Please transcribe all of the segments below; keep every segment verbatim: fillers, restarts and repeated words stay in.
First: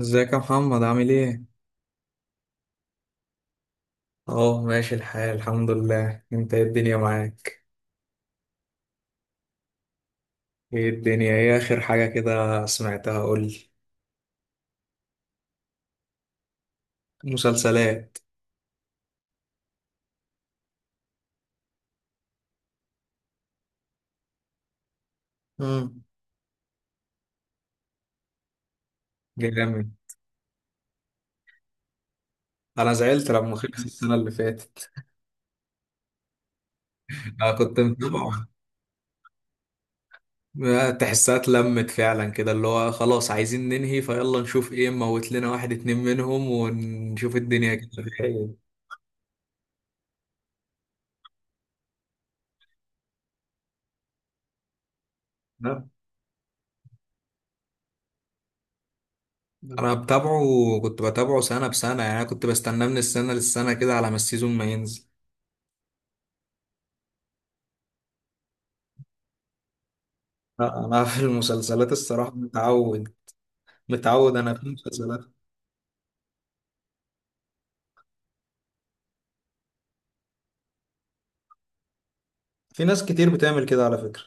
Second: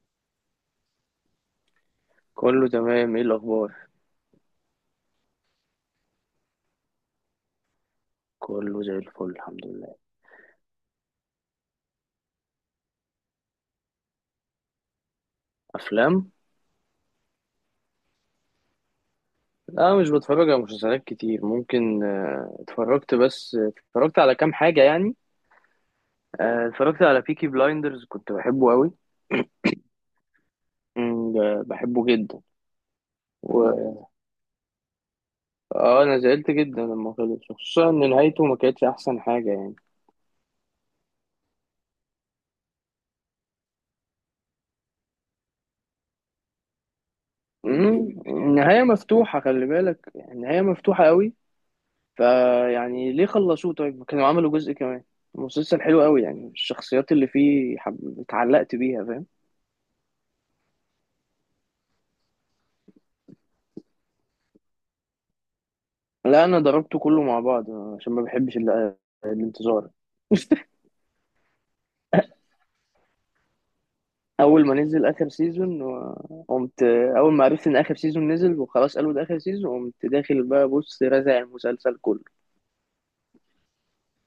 ازيك يا محمد عامل ايه؟ كله تمام، ايه الاخبار؟ اه، ماشي الحال، الحمد لله. انت ايه الدنيا معاك؟ كله زي الفل، الحمد لله. ايه الدنيا؟ ايه اخر حاجة كده سمعتها؟ قولي. افلام. مسلسلات. لا، مش بتفرج على مسلسلات كتير. ممكن آه، اتفرجت. بس اتفرجت على كام حاجه يعني. امم. آه، اتفرجت على بيكي بلايندرز، كنت بحبه قوي. جامد. مم، ب- بحبه جدا. انا زعلت لما خلص و... السنة اللي فاتت. اه انا زعلت جدا لما خلص، انا كنت خصوصا ان نهايته متابعه. ما كانتش احسن حاجه يعني. تحسها اتلمت فعلا، كده اللي هو خلاص عايزين ننهي فيلا نشوف ايه، نموت لنا واحد اتنين منهم ونشوف الدنيا كده مم، فيها ايه. النهايه مفتوحه، خلي بالك، النهايه مفتوحه قوي. فيعني ليه خلصوه؟ طيب كانوا عملوا جزء كمان. مسلسل لا، حلو قوي يعني، الشخصيات اللي فيه حب... اتعلقت بيها، فاهم؟ انا بتابعه. كنت بتابعه سنة بسنة، يعني انا كنت بستناه من السنة للسنة كده على ما السيزون ما ينزل. لا، انا ضربته كله مع بعض عشان ما بحبش ال... الانتظار. لا، انا في المسلسلات الصراحه متعود. متعود انا في اول ما نزل المسلسلات. اخر سيزون و- قمت. اول ما عرفت ان اخر سيزون نزل وخلاص، قالوا ده اخر سيزون، قمت داخل بقى بص رازع المسلسل كله. في ناس كتير بتعمل كده على فكره.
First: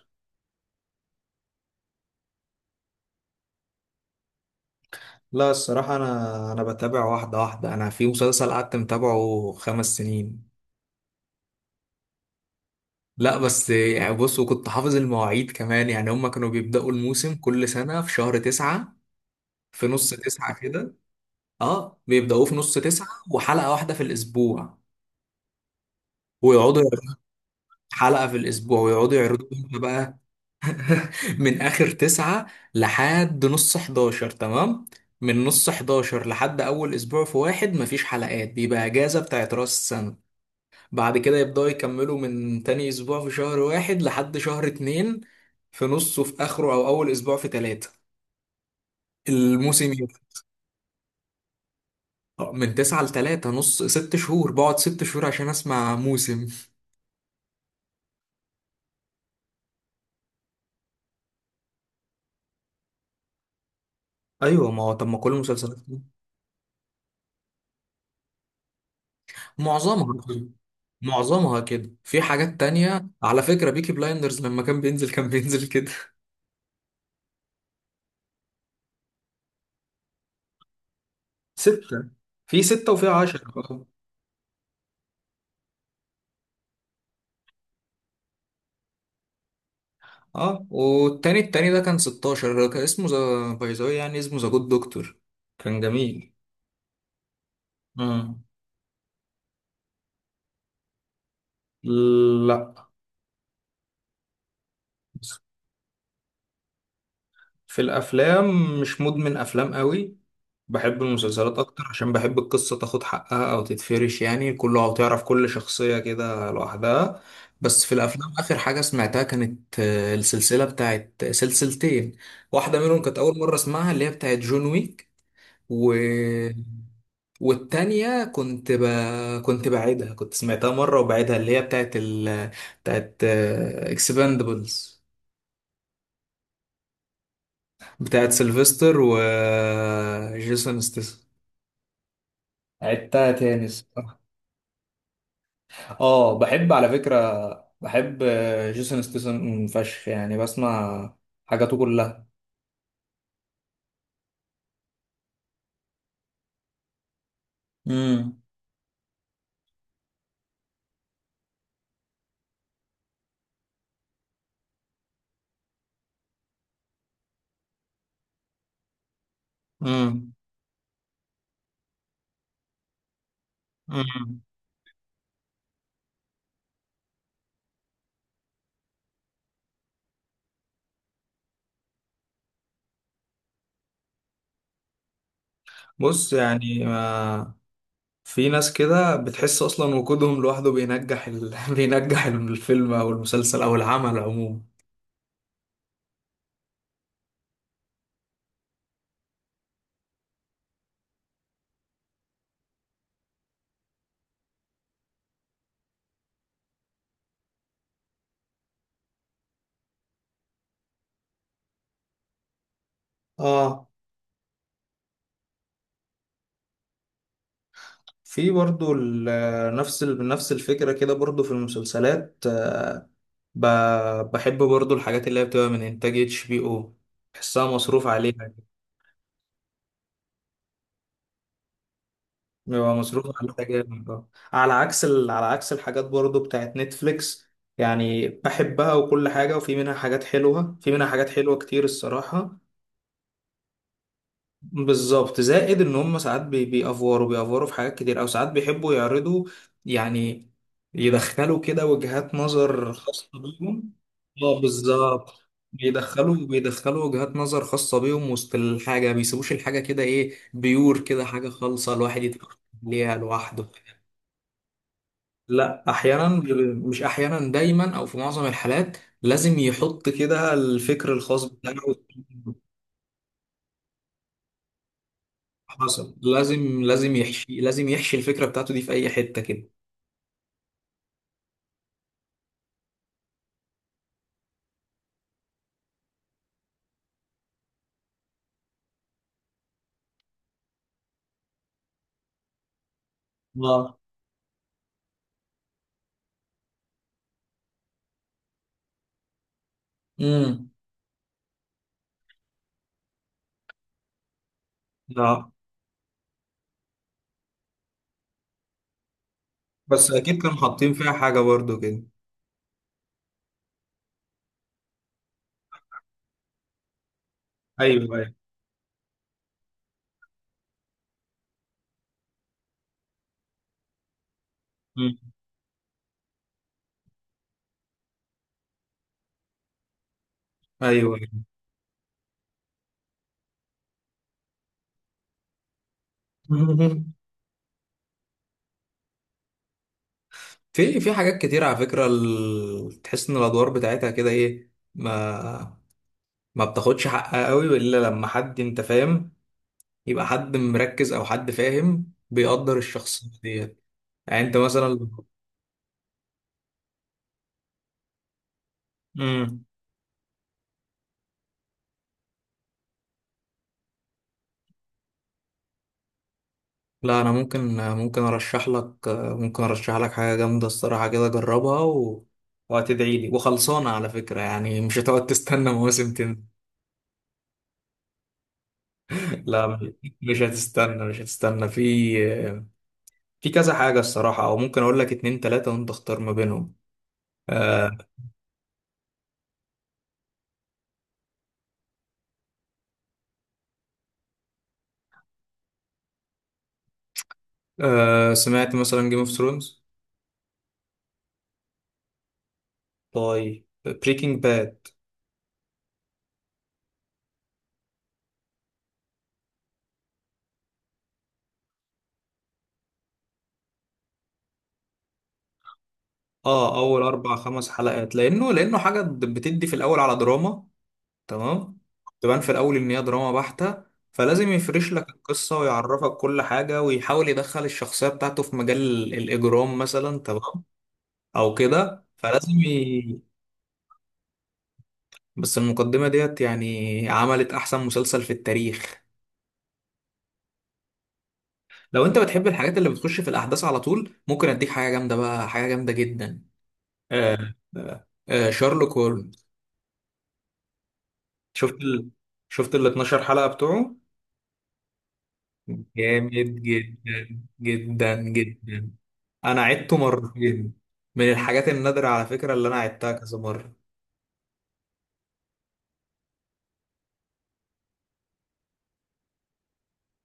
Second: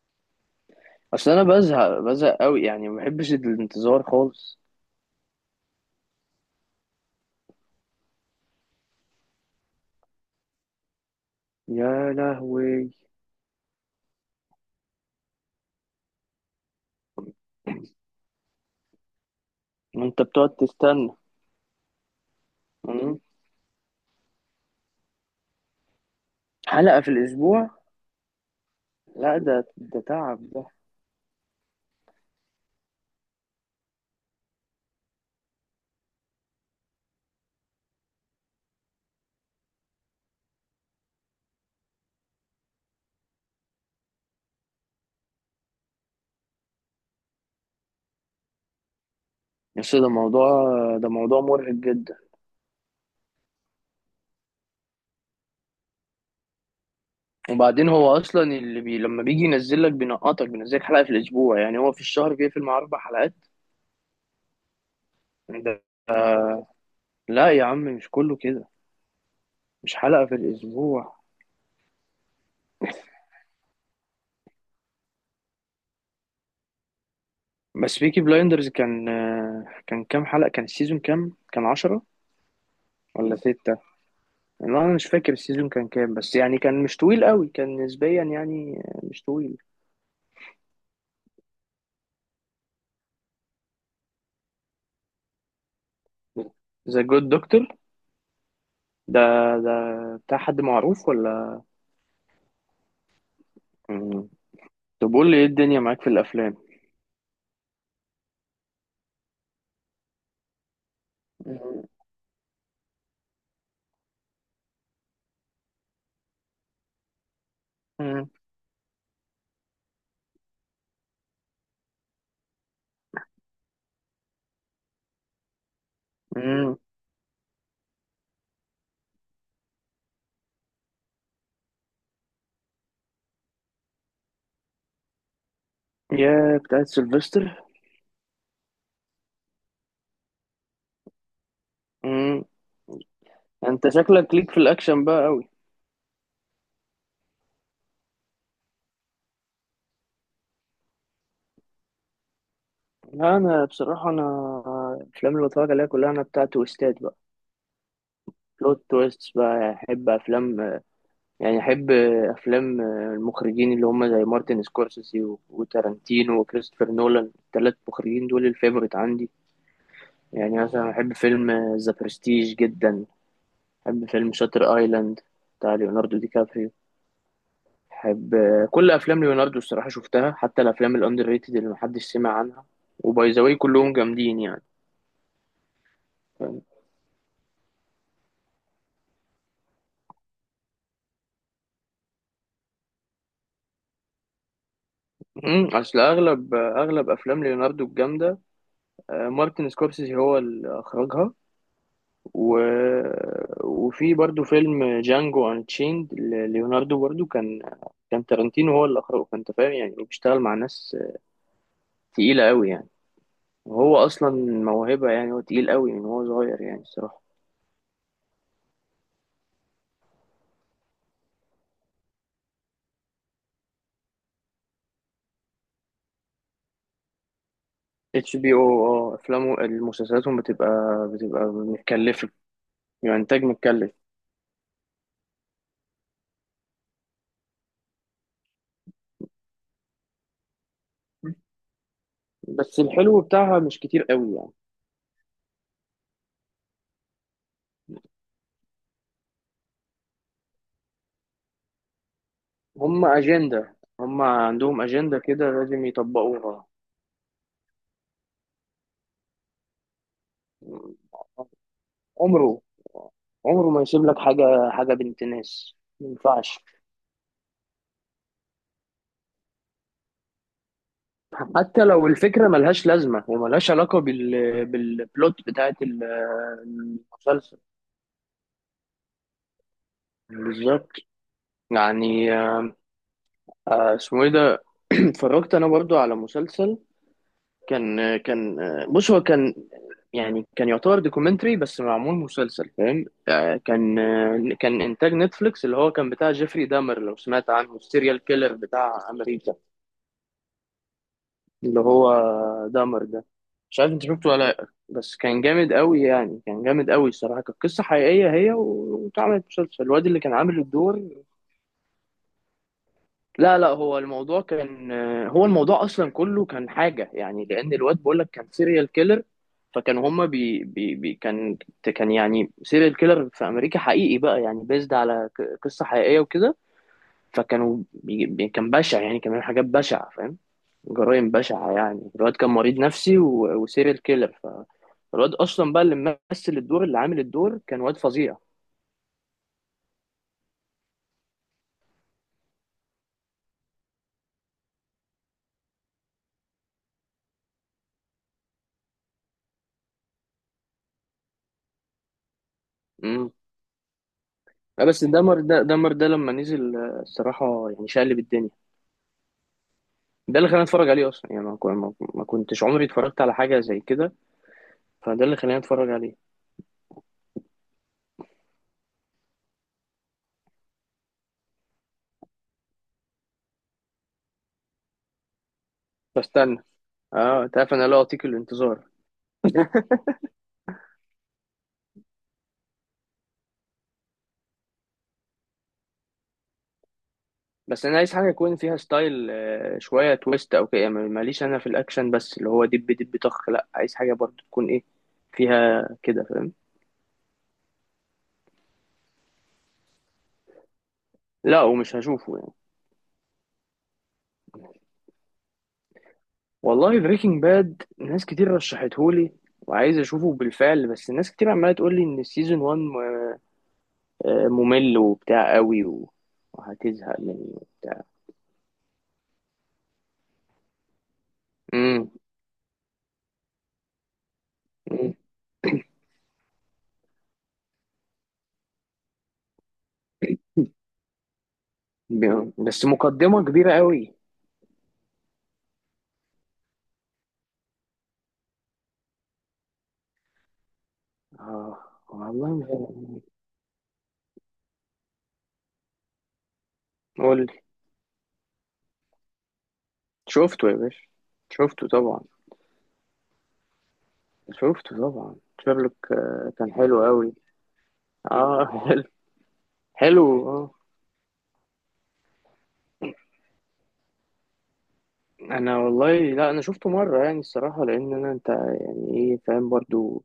اصل انا بزهق، بزهق قوي يعني، ما بحبش الانتظار خالص. لا، الصراحه انا انا بتابع واحده واحده. انا في مسلسل قعدت متابعه خمس سنين. يا لهوي، لا بس، يعني بص، وكنت حافظ المواعيد كمان، يعني هما كانوا بيبداوا الموسم كل سنه في شهر تسعة. في نص انت بتقعد تسعة كده. تستنى؟ اه، بيبداوه في نص تسعة، مم. وحلقه واحده في الاسبوع. ويقعدوا حلقة في يعرضوا. الاسبوع؟ حلقه في الاسبوع ويقعدوا لا، يعرضوا. ده ده بقى تعب ده. من اخر تسعة لحد نص حداشر تمام. من نص حداشر لحد اول اسبوع في واحد مفيش حلقات، بيبقى اجازة بتاعت راس السنة. بعد كده يبدأوا يكملوا من تاني اسبوع في شهر واحد لحد شهر اتنين. في نصه، في اخره، او اول اسبوع في تلاتة الموسم بس ده يبدأ. موضوع، ده موضوع مرهق جدا. من تسعة لتلاتة نص ست شهور، بقعد ست شهور عشان اسمع موسم. وبعدين هو اصلا اللي بي لما بيجي ينزل لك بينقطك، بينزل لك حلقه في الاسبوع، يعني هو في الشهر بيقفل مع اربع حلقات. ايوه، ما هو طب، ما كل المسلسلات ده كده. لا يا عم، مش كله كده. مش معظمها حلقه في كده. الاسبوع. معظمها كده، في حاجات تانية على فكرة بيكي بلايندرز لما كان بينزل كان بينزل كده. بس بيكي بلايندرز كان، كان كام حلقه؟ كان السيزون كام؟ كان عشرة ستة. في ستة وفي ولا عشرة، ستة؟ اه. لا انا مش فاكر السيزون كان كام، بس يعني كان مش طويل قوي، كان نسبيا يعني مش طويل. اه، والتاني، التاني ده كان ستاشر. كان اسمه ذا باي ذا واي، يعني اسمه ذا جود دكتور. كان جميل. ذا جود دكتور. مم. ده ده بتاع حد معروف لا. ولا؟ طب قول لي، ايه الدنيا معاك في الافلام؟ في الأفلام مش مدمن أفلام قوي. بحب المسلسلات أكتر، مم. عشان بحب القصة تاخد حقها أو تتفرش، يعني كله، أو تعرف كل شخصية كده لوحدها. بس في مم. الأفلام آخر حاجة سمعتها كانت آه، السلسلة بتاعت سلسلتين. واحدة منهم كانت أول مرة أسمعها، اللي هي بتاعت جون ويك. و... مم. والتانية كنت ب... كنت بعيدها، كنت سمعتها مرة وبعيدها اللي هي بتاعت ال... بتاعت اكسباندبلز، يا بتاعت سيلفستر. بتاعت سيلفستر وجيسون ستاثام. مم. عدتها تاني انت الصراحة. شكلك ليك في الاكشن بقى قوي. اه، بحب على فكرة. بحب، آه، جيسون ستاثام فشخ، يعني بسمع حاجاته كلها. لا انا بصراحه انا الافلام اللي بتفرج عليها كلها انا بتاعت تويستات بقى. امم، بلوت تويست، بقى احب افلام، يعني احب افلام المخرجين اللي هم زي مارتن سكورسيزي و- وتارانتينو وكريستوفر نولان. الثلاث مخرجين دول الفيفوريت عندي. امم، يعني مثلا احب فيلم ذا برستيج جدا. احب فيلم امم. شاتر ايلاند بتاع ليوناردو دي كابريو. بحب كل افلام ليوناردو الصراحه، شفتها حتى الافلام الاندر ريتد اللي محدش سمع عنها. وباي ذا واي كلهم جامدين يعني، بص فاهم؟ يعني. ما في ناس كده بتحس اصلا وجودهم لوحده بينجح ال... بينجح الفيلم او المسلسل او العمل عموما. امم، اصل اغلب اغلب افلام ليوناردو الجامده، آه، مارتن سكورسيزي هو اللي اخرجها. و... وفي برضو فيلم جانجو انشيند، ليوناردو برضو كان، كان تارانتينو هو اللي اخرجه. فانت فاهم يعني هو بيشتغل مع ناس تقيله قوي يعني. اه، وهو اصلا موهبه، يعني هو تقيل قوي من هو صغير يعني الصراحه. في برضو ال- نفس ال- نفس الفكرة كده برضو في المسلسلات. آه، ب- بحب برضو الحاجات اللي هي بتبقى من إنتاج اتش بي أو، بحسها مصروف عليها اتش بي كده. او، اه، افلامه مسلسلاتهم بتبقى، بتبقى متكلفه. بيبقى يعني مصروف انتاج عليها متكلف. جامد. آه. على عكس ال... على عكس الحاجات برضو بتاعت نتفليكس. يعني بحبها وكل حاجة، وفي منها حاجات حلوة، في منها حاجات حلوة كتير الصراحة. بس الحلو بتاعها مش كتير قوي يعني. بالظبط، زائد ان هم ساعات بي- بيأفوروا بيأفوروا في حاجات كتير، او ساعات بيحبوا يعرضوا يعني يدخلوا كده وجهات نظر هم خاصة اجنده، بيهم. هم اه، عندهم اجنده بالظبط. كده لازم بيدخلوا يطبقوها. بيدخلوا وجهات نظر خاصة بيهم وسط الحاجة، ما بيسيبوش الحاجة كده ايه بيور، كده حاجة خالصة الواحد يتفرج عمره عليها لوحده. عمره ما يسيب لك حاجه، حاجه بنت ناس لا، ما احيانا ب- ينفعش. مش احيانا، دايما او في معظم الحالات لازم يحط كده الفكر الخاص بتاعه. حتى لو الفكره ملهاش لازمه وملهاش علاقه بال بالبلوت بتاعت ال- حصل. لازم لازم يحشي المسلسل. لازم يحشي الفكرة بتاعته دي في أي حتة كده. بالظبط. يعني آه، اسمه ايه ده؟ اتفرجت انا برضو على مسلسل، كان كان بص هو كان، يعني كان يعتبر دوكيومنتري بس معمول مسلسل، فاهم؟ آه، اه. كان، آه، كان انتاج نتفليكس، اللي هو كان بتاع جيفري دامر. لو سمعت عنه، السيريال كيلر بتاع امريكا، امم. اللي هو دامر ده. مش عارف انت شفته ولا لأ، بس كان اه، جامد قوي يعني، كان جامد قوي الصراحه. كانت قصه حقيقيه هي و- واتعملت مسلسل. الواد بس اللي كان أكيد كانوا عامل حاطين فيها الدور، حاجة برضو كده. لا لا، هو الموضوع كان، هو الموضوع اصلا كله كان حاجه يعني، لان الواد ايوه، بقول لك ايوه. كان سيريال كيلر. فكان هما بي بي بي كان، كان يعني سيريال كيلر في امريكا حقيقي بقى، يعني بيزد مم. على ك- قصه حقيقيه وكده. فكانوا بي بي- كان بشع يعني، كان بيعمل حاجات بشعه، فاهم؟ أيوه، أيوة. جرائم بشعه يعني. الواد كان مريض نفسي و- وسيريال كيلر. فالواد اصلا بقى اللي ممثل الدور اللي عامل الدور كان واد فظيع. في في حاجات كتير على فكرة، ال... تحس إن الأدوار بتاعتها كده إيه، ما ما بتاخدش حقها قوي إلا لما حد، أنت فاهم، يبقى حد مركز أو حد فاهم بيقدر الشخصية امم. ديت. يعني أنت بس مثلا. دمر ده دمر ده لما نزل آه، الصراحه يعني شقلب الدنيا. مم. ده اللي خلاني اتفرج عليه اصلا، يعني ما كو- ما- ما كنتش عمري اتفرجت على حاجه زي كده، فده اللي خلاني اتفرج عليه. لا، انا ممكن ممكن ارشح لك ممكن ارشح لك حاجه جامده الصراحه كده، جربها، و... وهتدعي لي، وخلصانه على فكره يعني مش هتقعد تستنى مواسم تاني. بستنى. اه انت عارف انا لا اطيق الانتظار. لا. مش هتستنى مش هتستنى في في كذا حاجه الصراحه، او ممكن اقول لك اتنين تلاته وانت اختار ما بينهم. بس انا آه عايز حاجه يكون فيها ستايل، آه، شويه تويست او كده، يعني ماليش انا في الاكشن بس اللي هو دب دب طخ، لا عايز حاجه برضو تكون ايه، فيها كده، فاهم؟ آه سمعت مثلا جيم اوف ثرونز. لا ومش هشوفه يعني. طيب، بريكنج باد. والله بريكنج باد ناس كتير رشحتهولي وعايز اشوفه بالفعل، بس ناس كتير عماله تقول لي ان سيزون واحد ممل وبتاع قوي و- اه، اول وهتزهق اربع منه خمس وبتاع. حلقات لانه لانه حاجه بتدي في الاول على دراما. تمام. تبان في الاول ان هي دراما بحتة، فلازم يفرش لك القصة ويعرفك كل حاجة ويحاول يدخل الشخصية بتاعته في مجال ال- الاجرام مثلا. تمام، او كده. فلازم ب- بس ي... مقدمة كبيرة قوي. بس المقدمة ديت يعني عملت احسن مسلسل في التاريخ. اه. لو انت بتحب والله الحاجات اللي بتخش ما- في الاحداث على طول، ممكن اديك حاجة جامدة بقى، حاجة جامدة جدا. قول آه لي. آه آه شارلوك هولمز. شفته يا باشا، شفت شفته ال... طبعا. شفت ال اتناشر حلقة بتوعه. شفته طبعا شيرلوك، جامد آه، كان حلو جدا قوي. جدا اه جدا. حلو، انا عدته حلو اه. مرتين. من الحاجات النادرة على فكرة اللي انا عدتها كذا مرة. انا والله لا انا شفته مرة يعني الصراحة، لان انا، انت يعني ايه، فاهم؟ برضو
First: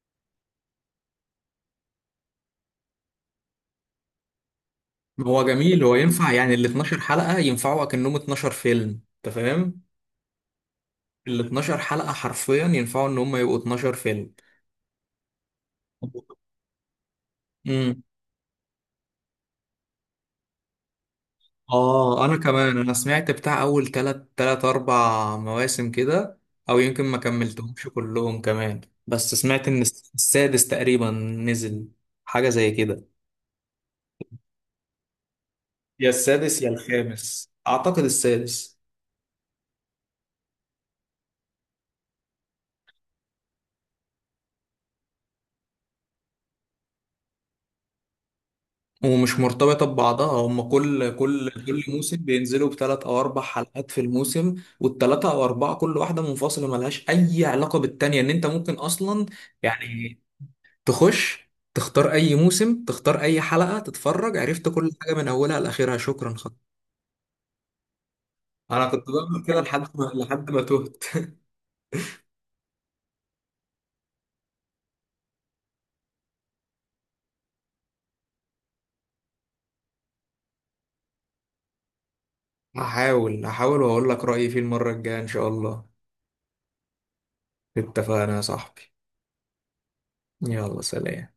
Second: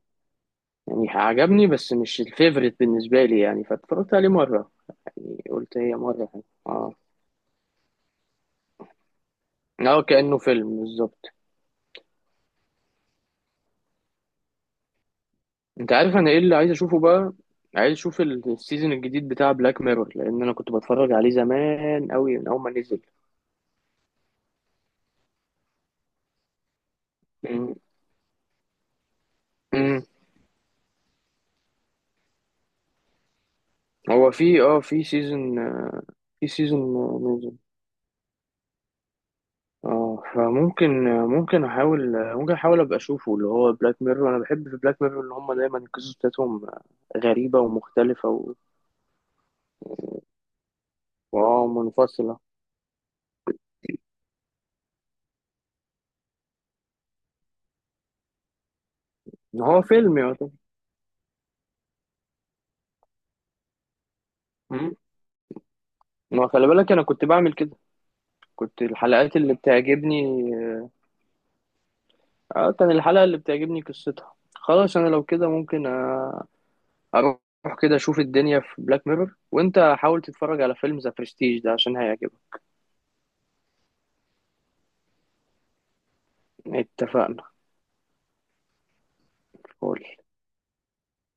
يعني عجبني بس مش الفيفوريت بالنسبة لي يعني، فاتفرجت عليه مرة، هو يعني قلت جميل، هو هي مرة ينفع، حلوة. يعني ال اه. اتناشر حلقة ينفعوا اكنهم اتناشر فيلم. انت فاهم، اه كأنه فيلم بالظبط. ال اتناشر حلقة حرفيا ينفعوا ان هم يبقوا اتناشر فيلم. انت عارف انا ايه اللي عايز اشوفه بقى؟ عايز امم. اشوف ال- السيزون الجديد بتاع بلاك ميرور، لان انا كنت بتفرج عليه زمان اه، انا قوي من اول ما كمان، انا نزل. سمعت بتاع اول تلات تلات اربع مواسم كده، او يمكن ما مم. كملتهمش كلهم كمان. بس سمعت ان مم. الس- السادس تقريبا نزل. حاجة زي كده. هو في، اه في سيزون، يا في السادس يا سيزون الخامس، نزل. اعتقد السادس. اه، فممكن، ممكن احاول ممكن احاول ابقى اشوفه، اللي هو بلاك ميرور. انا بحب في بلاك ميرور ان هم دايما القصص بتاعتهم غريبة ومختلفة و... ومش مرتبطة ببعضها، هم كل كل واه كل موسم منفصلة. بينزلوا بثلاث أو أربع حلقات في الموسم. والثلاثة أو أربعة كل واحدة منفصلة ملهاش أي علاقة بالتانية، إن أنت ممكن أصلا، ان هو فيلم يعني يعتبر. تخش تختار أي موسم، تختار أي حلقة تتفرج، عرفت كل مم. حاجة من أولها لآخرها. شكرا ما خلاص. خلي بالك انا كنت بعمل كده، كنت أنا كنت الحلقات بعمل اللي كده لحد ما بتعجبني، لحد ما تهت آه، كان الحلقة اللي بتعجبني قصتها خلاص. أنا لو كده ممكن، آه، أروح كده أشوف الدنيا في بلاك ميرور، وأنت حاول تتفرج على فيلم ذا برستيج ده عشان هيعجبك. هحاول هحاول وأقول لك رأيي فيه المرة الجاية، إن شاء الله. اتفقنا. اتفقنا يا صاحبي. قول. يلا سلام.